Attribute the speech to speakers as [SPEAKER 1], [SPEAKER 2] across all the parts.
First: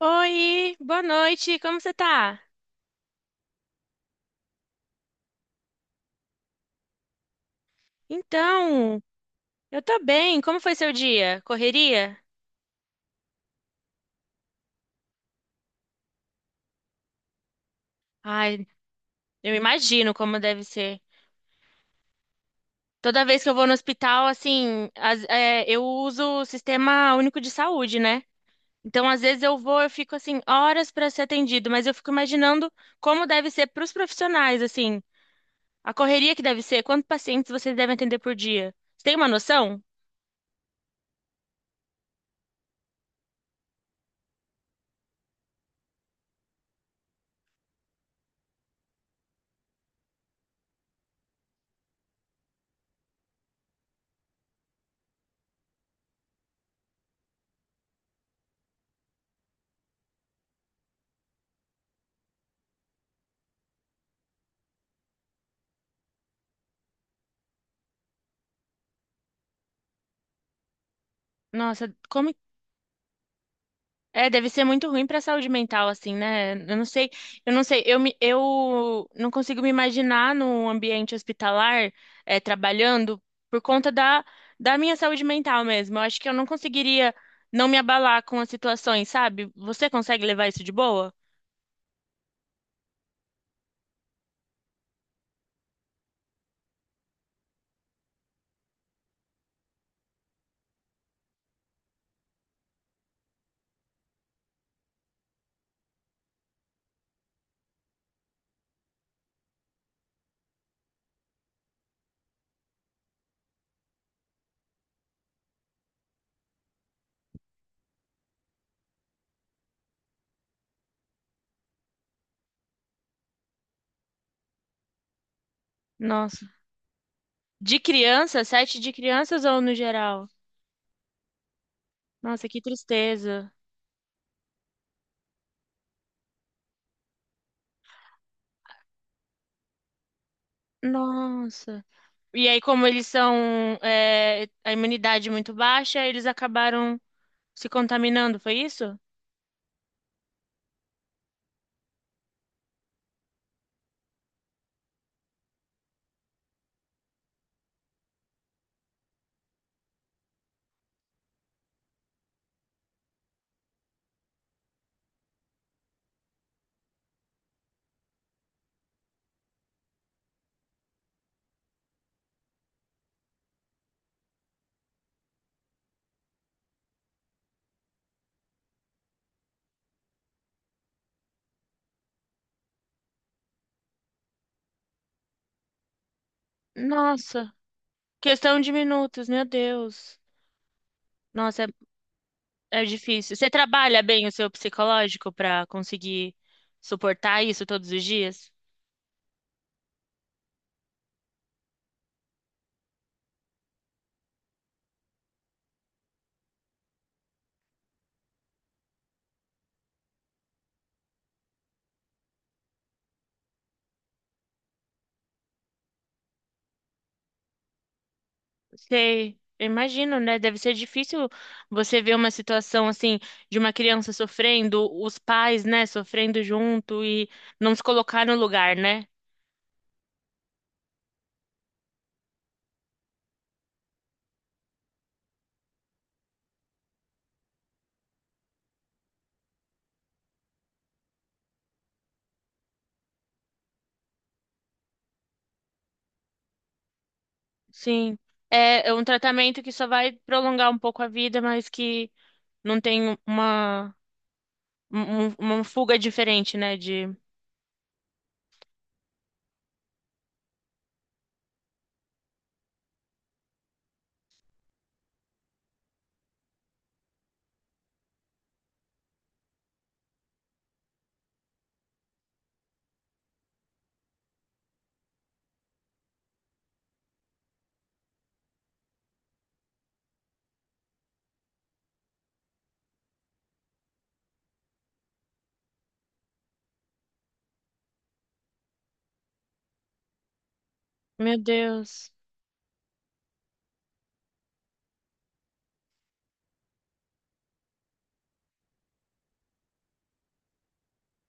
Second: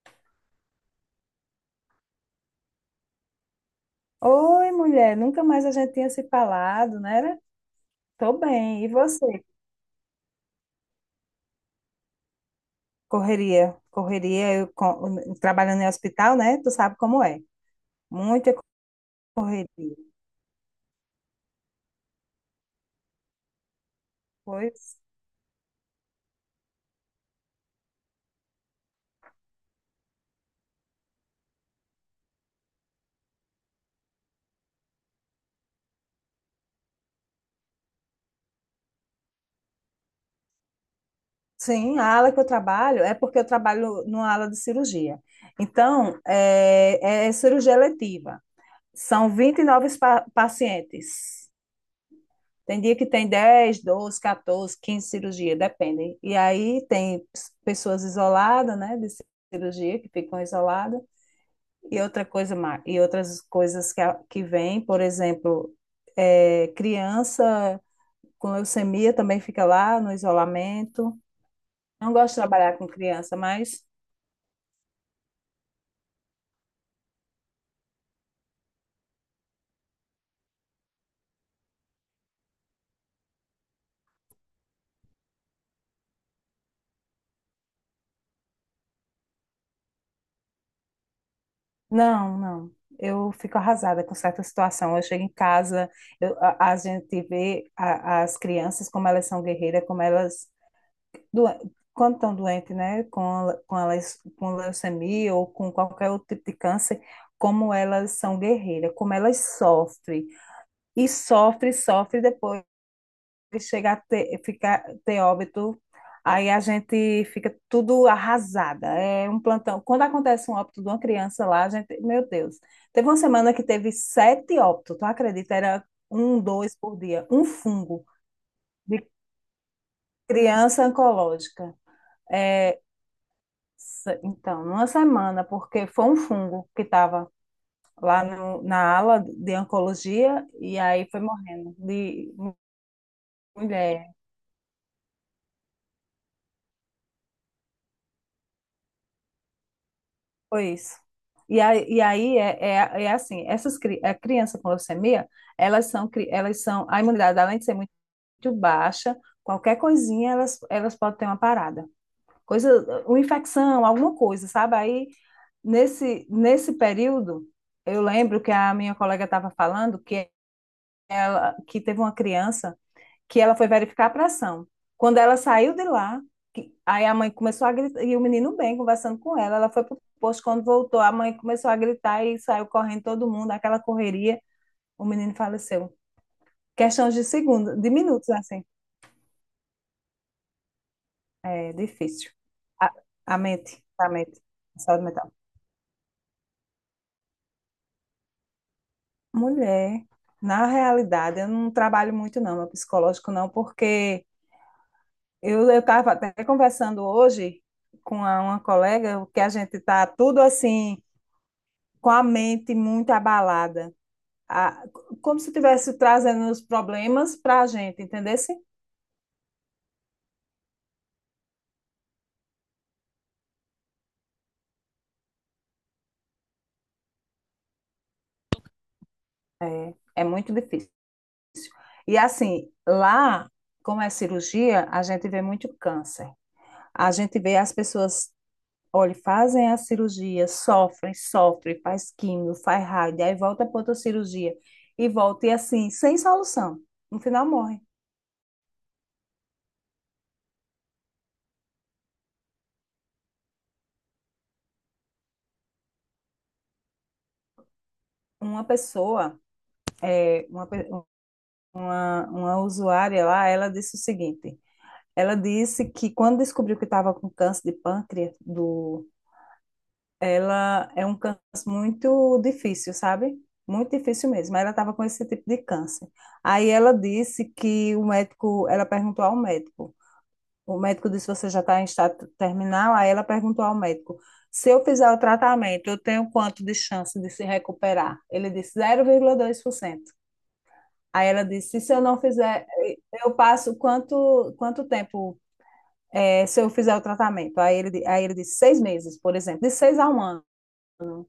[SPEAKER 1] Oi, boa noite, como você tá?
[SPEAKER 2] Oi, mulher, nunca mais a gente tinha se falado, né? Tô bem. E
[SPEAKER 1] Então,
[SPEAKER 2] você?
[SPEAKER 1] eu tô bem, como foi seu dia? Correria?
[SPEAKER 2] Correria, correria, trabalhando em hospital, né? Tu sabe como é. Muita
[SPEAKER 1] Ai, eu
[SPEAKER 2] correria.
[SPEAKER 1] imagino como deve ser. Toda vez que eu vou no hospital, assim,
[SPEAKER 2] Pois.
[SPEAKER 1] eu uso o Sistema Único de Saúde, né? Então, às vezes eu vou, eu fico, assim, horas pra ser atendido, mas eu fico imaginando como deve ser pros profissionais, assim, a correria que deve ser, quantos pacientes vocês devem atender por dia? Você tem uma noção?
[SPEAKER 2] Sim, a ala que eu trabalho é porque eu trabalho numa ala de cirurgia. Então, é cirurgia letiva. São 29 pa pacientes. Tem dia que tem 10, 12, 14, 15 cirurgias, depende. E aí tem pessoas isoladas, né, de cirurgia, que ficam isoladas, e outra coisa mais, e outras coisas que, que vêm, por exemplo, criança com leucemia também fica lá no isolamento.
[SPEAKER 1] Nossa,
[SPEAKER 2] Não
[SPEAKER 1] como
[SPEAKER 2] gosto de trabalhar com criança, mas
[SPEAKER 1] é, deve ser muito ruim pra saúde mental, assim, né? Eu não sei, eu não sei, eu, me, eu não consigo me imaginar num ambiente hospitalar, trabalhando por conta da minha saúde mental mesmo. Eu acho que eu não conseguiria não me abalar com as situações, sabe? Você consegue levar isso de boa?
[SPEAKER 2] não, não. Eu fico arrasada com certa situação. Eu chego em casa, a gente vê as crianças como elas são guerreiras, como elas doen- quando estão doentes, né, com, com, com leucemia ou com qualquer outro tipo de câncer, como elas são guerreiras, como elas sofrem. E sofre, sofre, depois chega a ter, ficar, ter óbito, aí a gente fica tudo arrasada. É um plantão. Quando acontece um óbito de uma criança lá, a gente, meu Deus, teve uma semana que teve sete óbitos, tu acredita? Era um,
[SPEAKER 1] Nossa.
[SPEAKER 2] dois por dia, um
[SPEAKER 1] De
[SPEAKER 2] fungo
[SPEAKER 1] criança, sete de
[SPEAKER 2] de
[SPEAKER 1] crianças ou no geral?
[SPEAKER 2] criança oncológica.
[SPEAKER 1] Nossa, que
[SPEAKER 2] É.
[SPEAKER 1] tristeza.
[SPEAKER 2] Então, numa semana, porque foi um fungo que estava lá no- na ala de oncologia e aí foi morrendo
[SPEAKER 1] Nossa.
[SPEAKER 2] de
[SPEAKER 1] E aí, como eles são,
[SPEAKER 2] mulher.
[SPEAKER 1] a imunidade muito baixa, eles acabaram se contaminando, foi isso?
[SPEAKER 2] Foi isso. E aí é assim, a criança com leucemia, elas são, a imunidade, além de ser muito baixa, qualquer coisinha elas, elas podem ter uma parada. Coisa, uma infecção, alguma coisa, sabe? Aí, nesse período, eu lembro que a minha colega estava falando ela, que teve uma criança que ela foi verificar a pressão. Quando ela saiu de lá, aí a mãe começou a gritar, e o menino bem conversando com ela, ela foi pro posto, quando voltou, a mãe começou a gritar e saiu correndo todo mundo, aquela correria, o menino faleceu. Questões de
[SPEAKER 1] Nossa,
[SPEAKER 2] segundos, de minutos,
[SPEAKER 1] questão
[SPEAKER 2] assim.
[SPEAKER 1] de minutos, meu Deus. Nossa,
[SPEAKER 2] É difícil.
[SPEAKER 1] é
[SPEAKER 2] A,
[SPEAKER 1] difícil.
[SPEAKER 2] a
[SPEAKER 1] Você
[SPEAKER 2] mente,
[SPEAKER 1] trabalha
[SPEAKER 2] a
[SPEAKER 1] bem o
[SPEAKER 2] mente,
[SPEAKER 1] seu
[SPEAKER 2] a saúde
[SPEAKER 1] psicológico
[SPEAKER 2] mental.
[SPEAKER 1] para conseguir suportar isso todos os dias?
[SPEAKER 2] Mulher, na realidade, eu não trabalho muito não, meu psicológico não, porque eu estava até conversando hoje com uma colega que a gente está tudo assim com a mente muito abalada, A- como se estivesse trazendo os problemas para a gente, entendesse?
[SPEAKER 1] Sei, eu imagino, né? Deve ser difícil você ver uma situação assim de uma criança sofrendo, os pais, né, sofrendo junto e não se colocar no lugar, né?
[SPEAKER 2] É, é muito difícil. E assim, lá, como é cirurgia, a gente vê muito câncer. A gente vê as pessoas, olha, fazem a cirurgia, sofrem, sofrem, faz químio, faz raio, aí volta para outra cirurgia e volta e assim, sem solução. No final morre.
[SPEAKER 1] Sim. É é um tratamento que só vai prolongar um pouco a vida, mas que não tem uma uma fuga diferente, né? De,
[SPEAKER 2] Uma pessoa, é, uma, pe- uma usuária lá, ela disse o seguinte: ela disse que quando descobriu que estava com câncer de pâncreas, do, ela é um câncer muito difícil, sabe? Muito difícil mesmo. Ela estava com esse tipo de câncer. Aí ela disse que o médico, ela perguntou ao médico. O médico disse: Você já está em estado terminal? Aí ela perguntou ao médico: Se eu fizer o tratamento, eu tenho quanto de chance de se recuperar? Ele disse: 0,2%. Aí
[SPEAKER 1] meu
[SPEAKER 2] ela disse, se eu
[SPEAKER 1] Deus,
[SPEAKER 2] não fizer, eu passo quanto, quanto tempo se eu fizer o tratamento? Aí ele disse, 6 meses, por exemplo, de 6 a 1 ano,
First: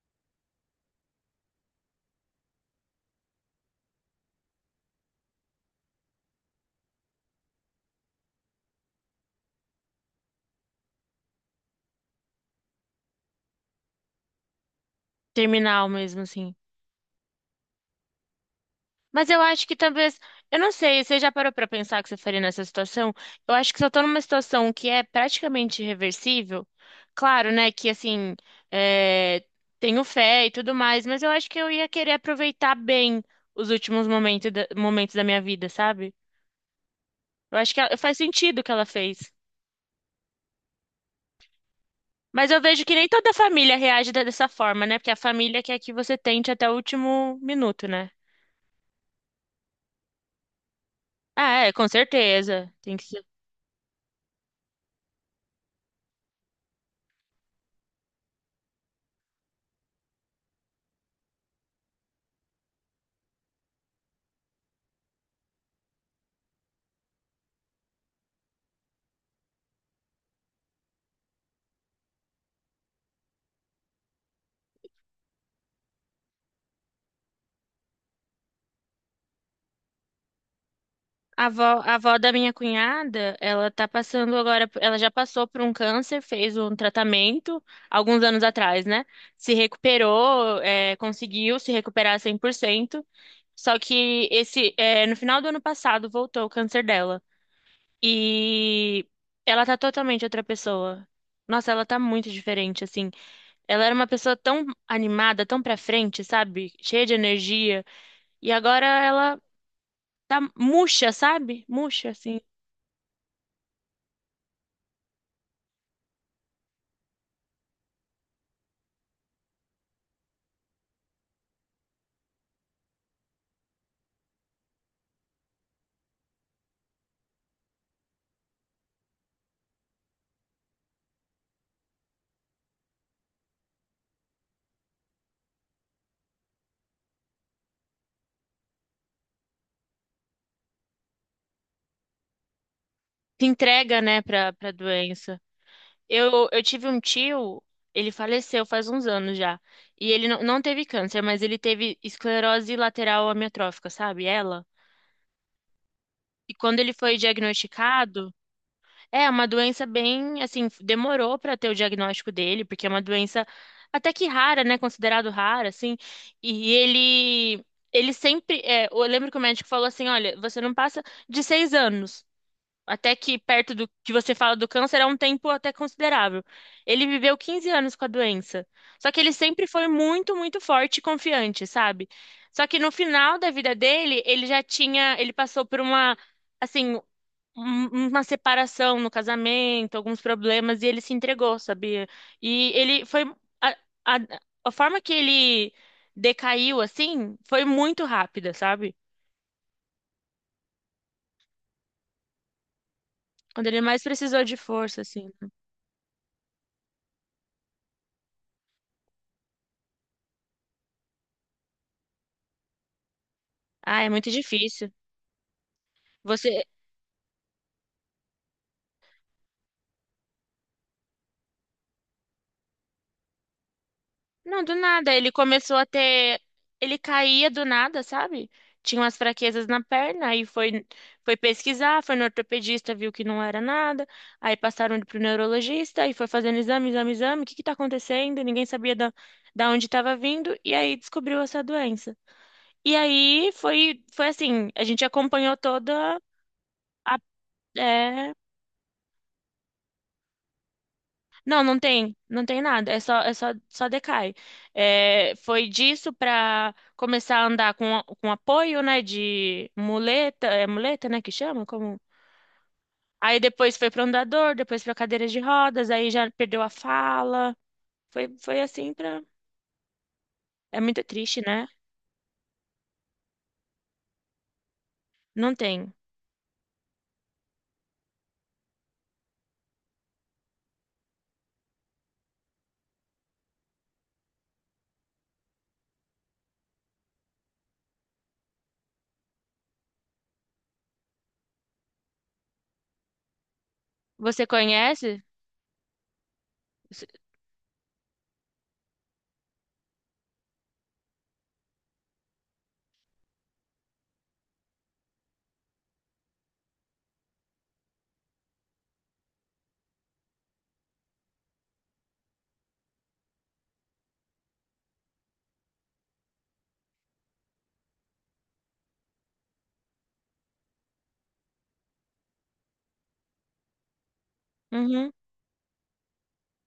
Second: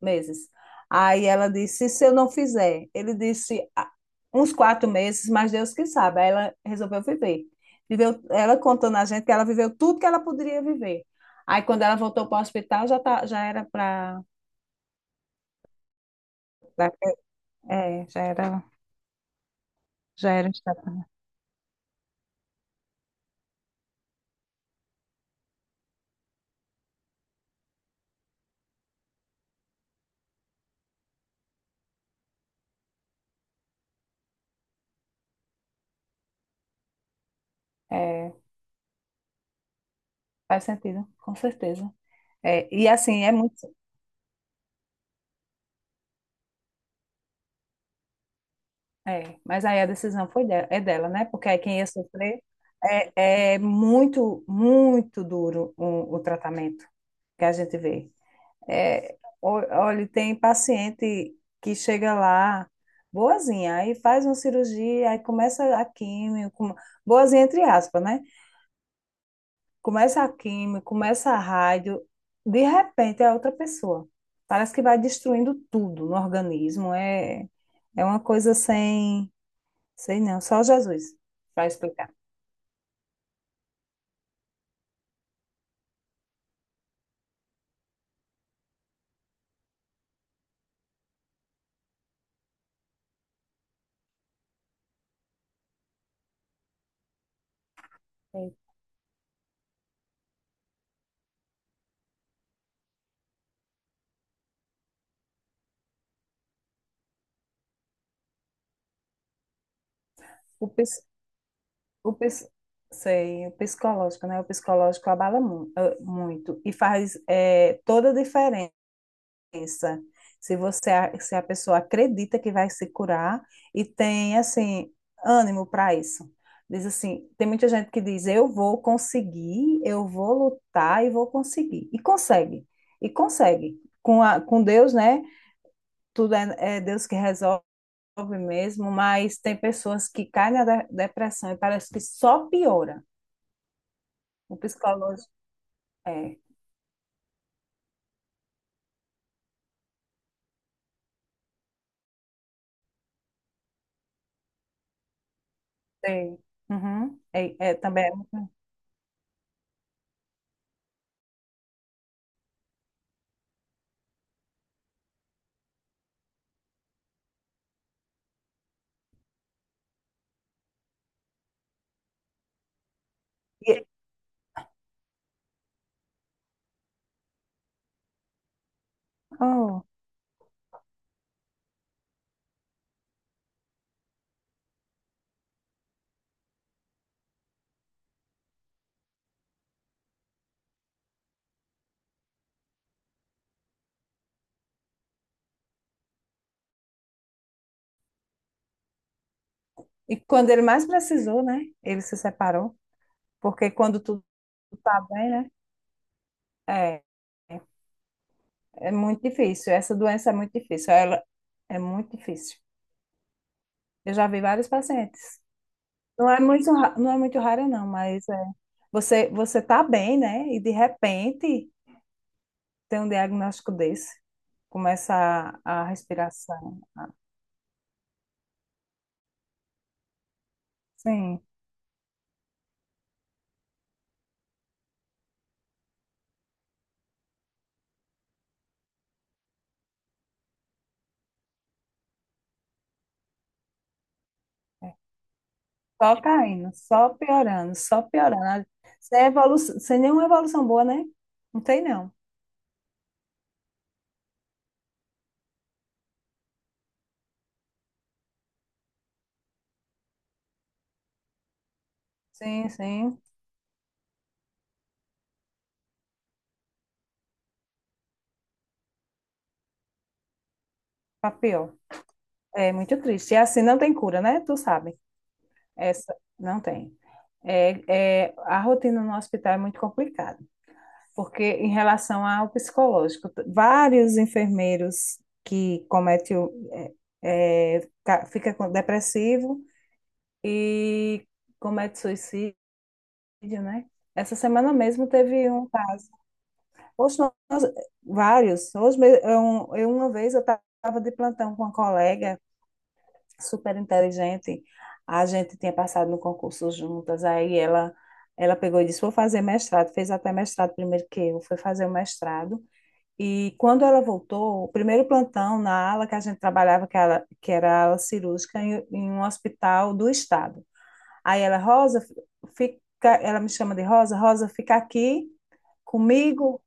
[SPEAKER 2] meses. Aí ela disse, se eu não fizer? Ele disse, "Ah, uns 4 meses, mas Deus que sabe." Aí ela resolveu viver. Viveu, ela contando a gente que ela viveu tudo que ela poderia viver. Aí quando ela voltou para o hospital, já, tá, já era para...
[SPEAKER 1] terminal mesmo, assim.
[SPEAKER 2] É,
[SPEAKER 1] Mas eu acho que talvez,
[SPEAKER 2] já era...
[SPEAKER 1] eu não sei,
[SPEAKER 2] estável.
[SPEAKER 1] você já parou pra pensar o que você faria nessa situação? Eu acho que se eu tô numa situação que é praticamente irreversível, claro, né, que assim, é, tenho fé e tudo mais, mas eu acho que eu ia querer aproveitar bem os últimos momentos momentos da minha vida, sabe? Eu acho que faz
[SPEAKER 2] É,
[SPEAKER 1] sentido o que ela fez.
[SPEAKER 2] faz sentido, com certeza.
[SPEAKER 1] Mas eu
[SPEAKER 2] É,
[SPEAKER 1] vejo
[SPEAKER 2] e
[SPEAKER 1] que nem
[SPEAKER 2] assim, é
[SPEAKER 1] toda
[SPEAKER 2] muito.
[SPEAKER 1] família reage dessa forma, né? Porque a família quer que você tente até o último minuto, né?
[SPEAKER 2] É, mas aí a decisão foi dela, é dela, né? Porque aí
[SPEAKER 1] Ah, é,
[SPEAKER 2] quem ia
[SPEAKER 1] com
[SPEAKER 2] sofrer
[SPEAKER 1] certeza. Tem que ser.
[SPEAKER 2] é, é muito, muito duro o tratamento que a gente vê. É, o- olha, tem paciente que chega lá boazinha, aí faz uma cirurgia, aí começa a químio, boazinha entre aspas, né? Começa a químio, começa a rádio, de repente é outra pessoa. Parece que vai destruindo tudo no organismo, é, é uma coisa sem. Sei não, só Jesus
[SPEAKER 1] A avó,
[SPEAKER 2] vai
[SPEAKER 1] a
[SPEAKER 2] explicar.
[SPEAKER 1] avó da minha cunhada, ela tá passando agora, ela já passou por um câncer, fez um tratamento alguns anos atrás, né? Se recuperou, é, conseguiu se recuperar cem por cento. Só que esse, é, no final do ano passado voltou o câncer dela.
[SPEAKER 2] Sei.
[SPEAKER 1] E ela tá totalmente outra pessoa. Nossa, ela tá muito diferente, assim. Ela era uma pessoa tão animada, tão pra frente, sabe? Cheia de energia. E agora ela tá
[SPEAKER 2] O, pis-
[SPEAKER 1] murcha, sabe? Murcha,
[SPEAKER 2] o,
[SPEAKER 1] assim.
[SPEAKER 2] pis- sei, o psicológico, né? O psicológico abala muito e faz toda a diferença. Se a pessoa acredita que vai se curar e tem, assim, ânimo para isso. Diz assim, tem muita gente que diz, eu vou conseguir, eu vou lutar e vou conseguir. E consegue, e consegue. Com, a, com Deus, né? Tudo é Deus que resolve mesmo, mas tem pessoas que caem na depressão e parece que só piora.
[SPEAKER 1] Se entrega, né,
[SPEAKER 2] O
[SPEAKER 1] pra
[SPEAKER 2] psicológico
[SPEAKER 1] doença.
[SPEAKER 2] é,
[SPEAKER 1] Eu tive um tio, ele faleceu faz uns anos já. E ele não teve câncer, mas ele teve esclerose lateral amiotrófica, sabe? Ela.
[SPEAKER 2] tem.
[SPEAKER 1] E quando ele foi
[SPEAKER 2] Uhum. É, é, também.
[SPEAKER 1] diagnosticado, é uma doença bem, assim, demorou para ter o diagnóstico dele, porque é uma doença até que rara, né? Considerado rara, assim. E ele, ele sempre, é, eu lembro que o médico falou assim, olha, você não passa de seis anos, até que perto
[SPEAKER 2] E,
[SPEAKER 1] do que você fala do câncer é um tempo até considerável. Ele viveu 15 anos com a doença. Só que ele sempre
[SPEAKER 2] oh,
[SPEAKER 1] foi muito, muito forte e confiante, sabe? Só que no final da vida dele, ele passou por uma assim uma separação no casamento, alguns problemas, e ele se entregou, sabia? E ele foi. A, a, a forma que ele decaiu, assim, foi muito rápida, sabe?
[SPEAKER 2] e quando ele mais precisou, né? Ele se separou,
[SPEAKER 1] Quando
[SPEAKER 2] porque
[SPEAKER 1] ele
[SPEAKER 2] quando
[SPEAKER 1] mais
[SPEAKER 2] tudo
[SPEAKER 1] precisou de força,
[SPEAKER 2] tá bem,
[SPEAKER 1] assim.
[SPEAKER 2] né? É, é é muito difícil. Essa doença é muito difícil. Ela é muito difícil.
[SPEAKER 1] Ah, é
[SPEAKER 2] Eu já
[SPEAKER 1] muito
[SPEAKER 2] vi vários
[SPEAKER 1] difícil.
[SPEAKER 2] pacientes. Não é
[SPEAKER 1] Você,
[SPEAKER 2] não é muito rara, não, mas é, você tá bem, né? E de repente ter um diagnóstico desse,
[SPEAKER 1] não, do nada.
[SPEAKER 2] começa
[SPEAKER 1] Ele começou a
[SPEAKER 2] a
[SPEAKER 1] ter.
[SPEAKER 2] respiração.
[SPEAKER 1] Ele caía do nada, sabe? Tinha umas fraquezas na perna, aí foi, foi
[SPEAKER 2] Sim,
[SPEAKER 1] pesquisar, foi no ortopedista, viu que não era nada. Aí passaram ele pro neurologista e foi fazendo exame, exame, exame. O que que tá acontecendo? Ninguém sabia da onde estava vindo. E aí descobriu essa doença. E aí foi, foi assim: a
[SPEAKER 2] é.
[SPEAKER 1] gente acompanhou toda.
[SPEAKER 2] Só caindo, só piorando, só
[SPEAKER 1] É,
[SPEAKER 2] piorando. Sem nenhuma evolução boa, né? Não
[SPEAKER 1] não,
[SPEAKER 2] tem, não.
[SPEAKER 1] não tem nada, só decai. É, foi disso para começar a andar com apoio, né, de muleta, é muleta, né, que chama? Como...
[SPEAKER 2] Sim, sim,
[SPEAKER 1] Aí depois foi para andador, depois para cadeira de rodas, aí já perdeu a fala. Foi, foi assim pra... É muito
[SPEAKER 2] tá
[SPEAKER 1] triste, né?
[SPEAKER 2] pior. É muito triste. E assim não tem cura, né? Tu sabe.
[SPEAKER 1] Não tem.
[SPEAKER 2] Essa não tem. É, é, a rotina no hospital é muito complicada, porque em relação ao psicológico, vários enfermeiros que cometem, fica depressivo, e comete suicídio, né? Essa
[SPEAKER 1] Você
[SPEAKER 2] semana mesmo
[SPEAKER 1] conhece?
[SPEAKER 2] teve um caso.
[SPEAKER 1] Você-
[SPEAKER 2] Hoje nós- vários. Hoje eu- Uma vez eu estava de plantão com uma colega super inteligente. A gente tinha passado no concurso juntas. Aí ela pegou e disse: Vou fazer mestrado. Fez até mestrado primeiro que eu. Foi fazer o mestrado. E quando ela voltou, o primeiro plantão na ala que a gente trabalhava, que era a ala cirúrgica, em, em um hospital do estado. Aí ela, Rosa, fica, ela me chama de Rosa, Rosa, fica
[SPEAKER 1] uhum,
[SPEAKER 2] aqui comigo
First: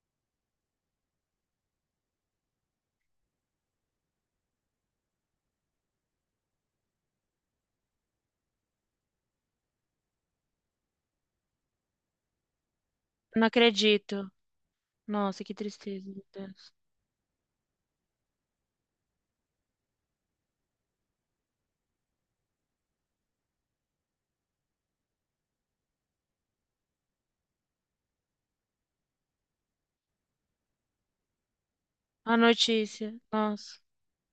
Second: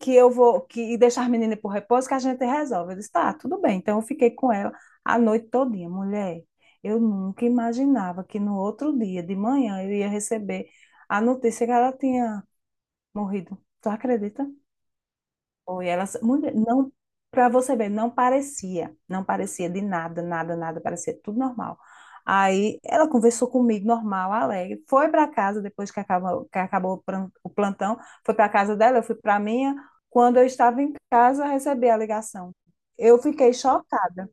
[SPEAKER 2] que eu vou que e deixar as meninas por repouso que a gente resolve. Eu disse, tá, tudo bem. Então eu fiquei com ela a noite todinha, mulher. Eu nunca imaginava que no outro dia de manhã eu ia receber a notícia que ela tinha
[SPEAKER 1] não
[SPEAKER 2] morrido. Tu
[SPEAKER 1] acredito.
[SPEAKER 2] acredita?
[SPEAKER 1] Nossa, que
[SPEAKER 2] Foi ela,
[SPEAKER 1] tristeza, meu
[SPEAKER 2] mulher,
[SPEAKER 1] Deus.
[SPEAKER 2] não, para você ver, não parecia, não parecia de nada, nada, nada, parecia tudo normal. Aí ela conversou comigo, normal, alegre, foi para casa depois que acabou o plantão, foi para casa dela, eu fui para minha. Quando eu estava em casa, recebi a
[SPEAKER 1] A
[SPEAKER 2] ligação.
[SPEAKER 1] notícia,
[SPEAKER 2] Eu fiquei
[SPEAKER 1] nossa,
[SPEAKER 2] chocada.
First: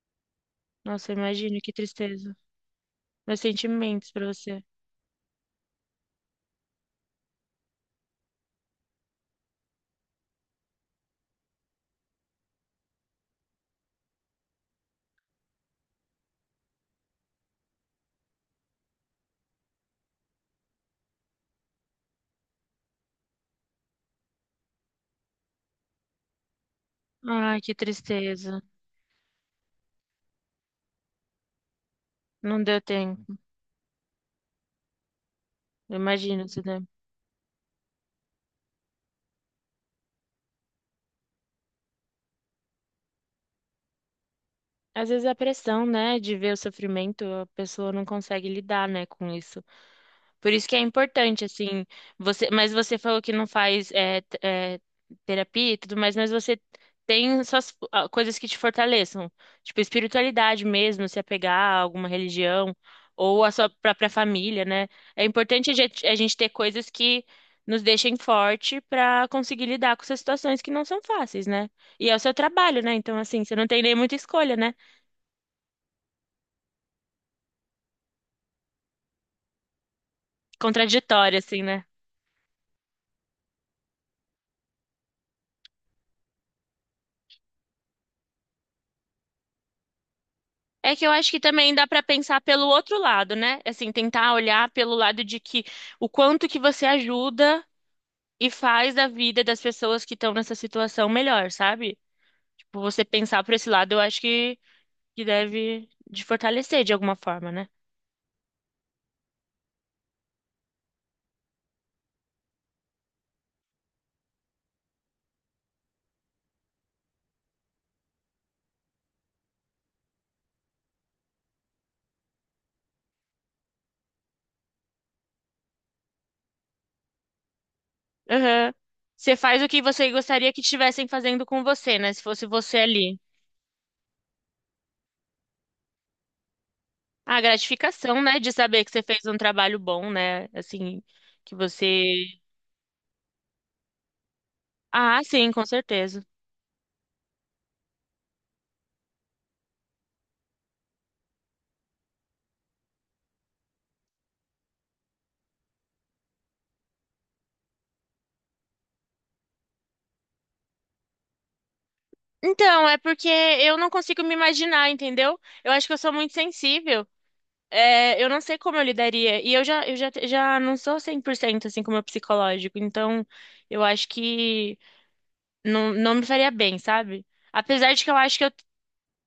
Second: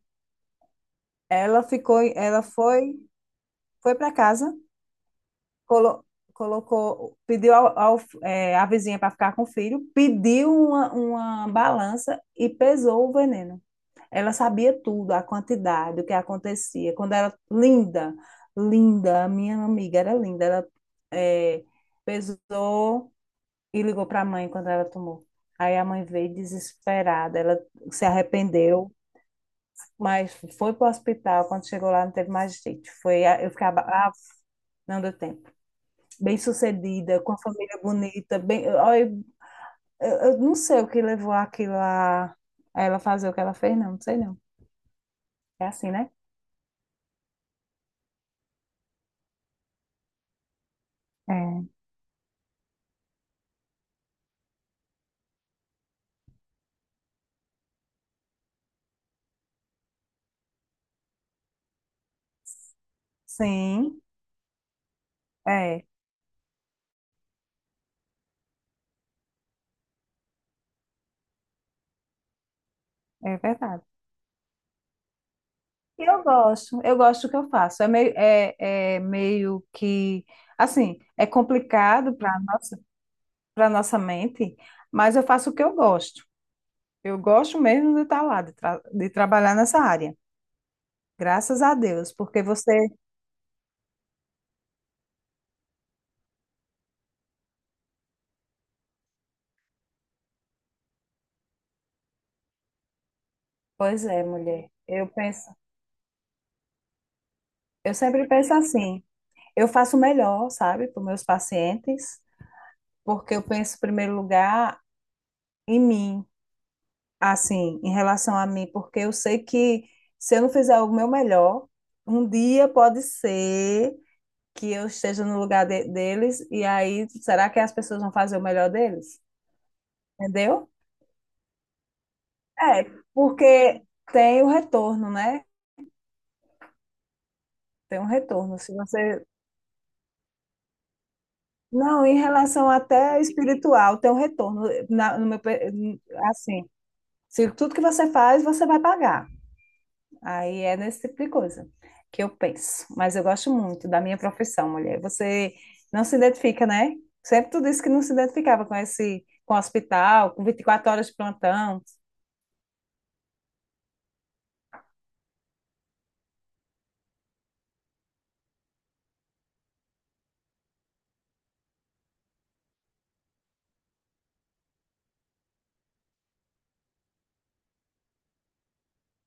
[SPEAKER 1] nossa, imagina
[SPEAKER 2] Ela
[SPEAKER 1] que
[SPEAKER 2] ficou,
[SPEAKER 1] tristeza.
[SPEAKER 2] ela foi,
[SPEAKER 1] Meus
[SPEAKER 2] foi
[SPEAKER 1] sentimentos
[SPEAKER 2] para
[SPEAKER 1] pra
[SPEAKER 2] casa,
[SPEAKER 1] você.
[SPEAKER 2] colo- colocou, pediu a vizinha para ficar com o filho, pediu uma balança e pesou o veneno. Ela sabia tudo, a quantidade, o que acontecia. Quando era linda, linda, a minha amiga era linda. Ela eh, pesou e ligou para a mãe quando ela tomou. Aí a mãe veio desesperada, ela
[SPEAKER 1] Ai, que
[SPEAKER 2] se
[SPEAKER 1] tristeza.
[SPEAKER 2] arrependeu, mas foi para o hospital. Quando chegou lá, não teve mais
[SPEAKER 1] Não deu
[SPEAKER 2] jeito. Foi,
[SPEAKER 1] tempo.
[SPEAKER 2] eu ficava, ah, não deu tempo.
[SPEAKER 1] Imagino se der.
[SPEAKER 2] Bem-sucedida, com a família bonita, bem, olha, eu, eu não sei o que levou aquilo a ela fazer o que ela fez, não, não sei não.
[SPEAKER 1] Às vezes é a
[SPEAKER 2] É
[SPEAKER 1] pressão,
[SPEAKER 2] assim, né?
[SPEAKER 1] né, de ver o sofrimento, a pessoa não consegue lidar, né, com isso. Por isso que é importante,
[SPEAKER 2] É.
[SPEAKER 1] assim, você, mas você falou que não faz terapia e tudo mais, mas você tem suas ah, coisas que te fortaleçam, tipo espiritualidade mesmo, se apegar a alguma religião ou a sua
[SPEAKER 2] Sim.
[SPEAKER 1] própria família, né? É importante
[SPEAKER 2] É,
[SPEAKER 1] a gente ter coisas que nos deixem forte para conseguir lidar com essas situações que não são fáceis, né? E é o seu trabalho, né? Então,
[SPEAKER 2] é
[SPEAKER 1] assim, você não tem
[SPEAKER 2] verdade.
[SPEAKER 1] nem muita escolha, né?
[SPEAKER 2] E eu gosto do que eu faço. É meio que, assim, é
[SPEAKER 1] Contraditório, assim, né?
[SPEAKER 2] complicado para nossa mente, mas eu faço o que eu gosto. Eu gosto mesmo de estar lá, de, de trabalhar nessa área.
[SPEAKER 1] É que eu acho que
[SPEAKER 2] Graças
[SPEAKER 1] também
[SPEAKER 2] a
[SPEAKER 1] dá para
[SPEAKER 2] Deus,
[SPEAKER 1] pensar
[SPEAKER 2] porque
[SPEAKER 1] pelo
[SPEAKER 2] você.
[SPEAKER 1] outro lado, né? Assim, tentar olhar pelo lado de que o quanto que você ajuda e faz a vida das pessoas que estão nessa situação melhor, sabe? Tipo, você pensar por esse lado, eu
[SPEAKER 2] Pois
[SPEAKER 1] acho
[SPEAKER 2] é, mulher. Eu
[SPEAKER 1] que
[SPEAKER 2] penso,
[SPEAKER 1] deve te fortalecer de alguma forma, né?
[SPEAKER 2] eu sempre penso assim. Eu faço o melhor, sabe, para os meus pacientes, porque eu penso em primeiro lugar em mim. Assim, em relação a mim, porque eu sei que se eu não fizer o meu melhor, um dia pode ser que eu esteja no lugar deles, e aí será que as pessoas vão fazer o melhor
[SPEAKER 1] Aham.
[SPEAKER 2] deles?
[SPEAKER 1] Você faz o que você gostaria que
[SPEAKER 2] Entendeu?
[SPEAKER 1] estivessem fazendo com você, né? Se fosse você
[SPEAKER 2] É,
[SPEAKER 1] ali.
[SPEAKER 2] porque tem o retorno, né?
[SPEAKER 1] A
[SPEAKER 2] Tem um
[SPEAKER 1] gratificação, né? De
[SPEAKER 2] retorno. Se
[SPEAKER 1] saber que você fez
[SPEAKER 2] você.
[SPEAKER 1] um trabalho bom, né? Assim, que você.
[SPEAKER 2] Não, em relação até espiritual, tem um retorno. Na-
[SPEAKER 1] Ah,
[SPEAKER 2] no meu,
[SPEAKER 1] sim, com
[SPEAKER 2] pe-
[SPEAKER 1] certeza.
[SPEAKER 2] assim, se tudo que você faz, você vai pagar. Aí é nesse tipo de coisa que eu penso. Mas eu gosto muito da minha profissão, mulher. Você não se identifica, né? Sempre tu disse que não se identificava com esse, com o hospital, com 24 horas de plantão.
[SPEAKER 1] Então, é porque eu não consigo me imaginar, entendeu? Eu acho que eu sou muito sensível. É, eu não sei como eu lidaria. E já não sou 100% assim com o meu psicológico. Então, eu acho que não, não me faria bem, sabe? Apesar de que eu acho que eu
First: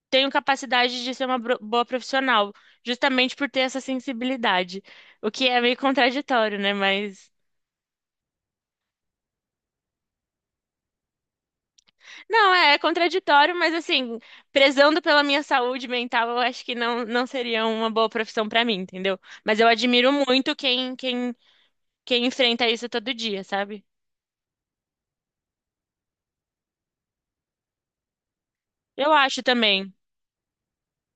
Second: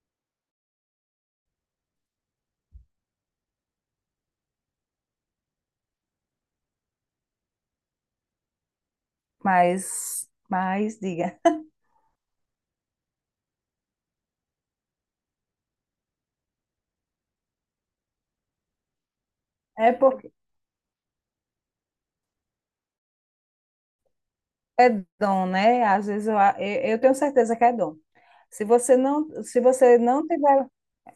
[SPEAKER 1] tenho capacidade de ser uma boa profissional, justamente por ter essa sensibilidade. O que é meio contraditório, né?
[SPEAKER 2] Mas diga.
[SPEAKER 1] Não, é contraditório, mas assim, prezando pela minha saúde mental, eu acho que não, não seria uma boa profissão pra mim, entendeu? Mas eu
[SPEAKER 2] É
[SPEAKER 1] admiro
[SPEAKER 2] por,
[SPEAKER 1] muito quem enfrenta isso todo dia, sabe?
[SPEAKER 2] É dom, né? Às vezes eu, eu tenho certeza que é dom. Se você
[SPEAKER 1] Eu
[SPEAKER 2] não,
[SPEAKER 1] acho
[SPEAKER 2] se
[SPEAKER 1] também.
[SPEAKER 2] você não tiver,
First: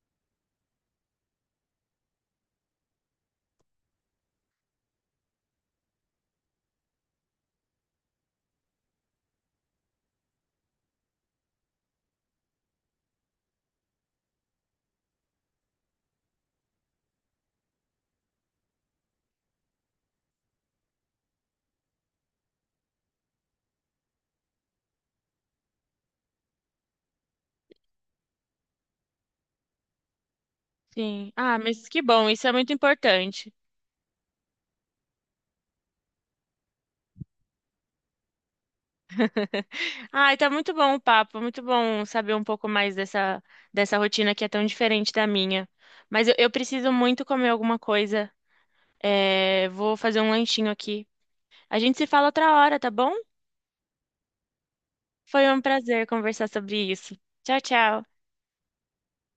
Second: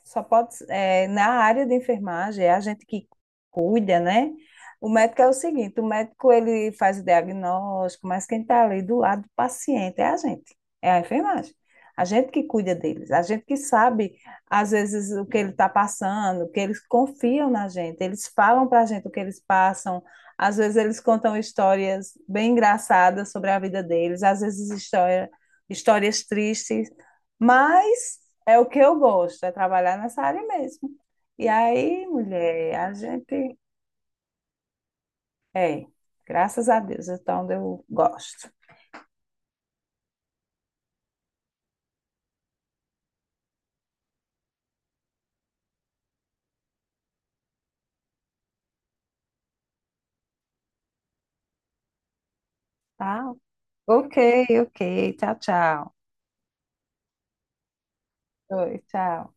[SPEAKER 2] só pode, é, na área de enfermagem, é a gente que cuida, né? O médico é o seguinte, o médico ele faz o diagnóstico, mas quem está ali do lado do paciente é a gente, é a enfermagem. A gente que cuida deles, a gente que sabe, às vezes, o que ele está passando, que eles confiam na gente, eles falam para a gente o que eles passam, às vezes eles contam histórias bem engraçadas sobre a vida deles, às vezes história, histórias tristes, mas é o que eu gosto, é trabalhar nessa área mesmo.
[SPEAKER 1] Sim.
[SPEAKER 2] E
[SPEAKER 1] Ah, mas que
[SPEAKER 2] aí,
[SPEAKER 1] bom, isso é muito
[SPEAKER 2] mulher, a
[SPEAKER 1] importante.
[SPEAKER 2] gente é, graças a Deus, então eu gosto.
[SPEAKER 1] Ai, tá muito bom o papo, muito bom saber um pouco mais dessa, dessa rotina que é tão diferente da minha. Mas eu preciso muito comer alguma coisa. É, vou fazer um lanchinho aqui. A gente se fala outra hora, tá bom?
[SPEAKER 2] Tá? Ok, ok. Tchau,
[SPEAKER 1] Foi um
[SPEAKER 2] tchau.
[SPEAKER 1] prazer conversar sobre isso. Tchau, tchau.
[SPEAKER 2] Oi, tchau.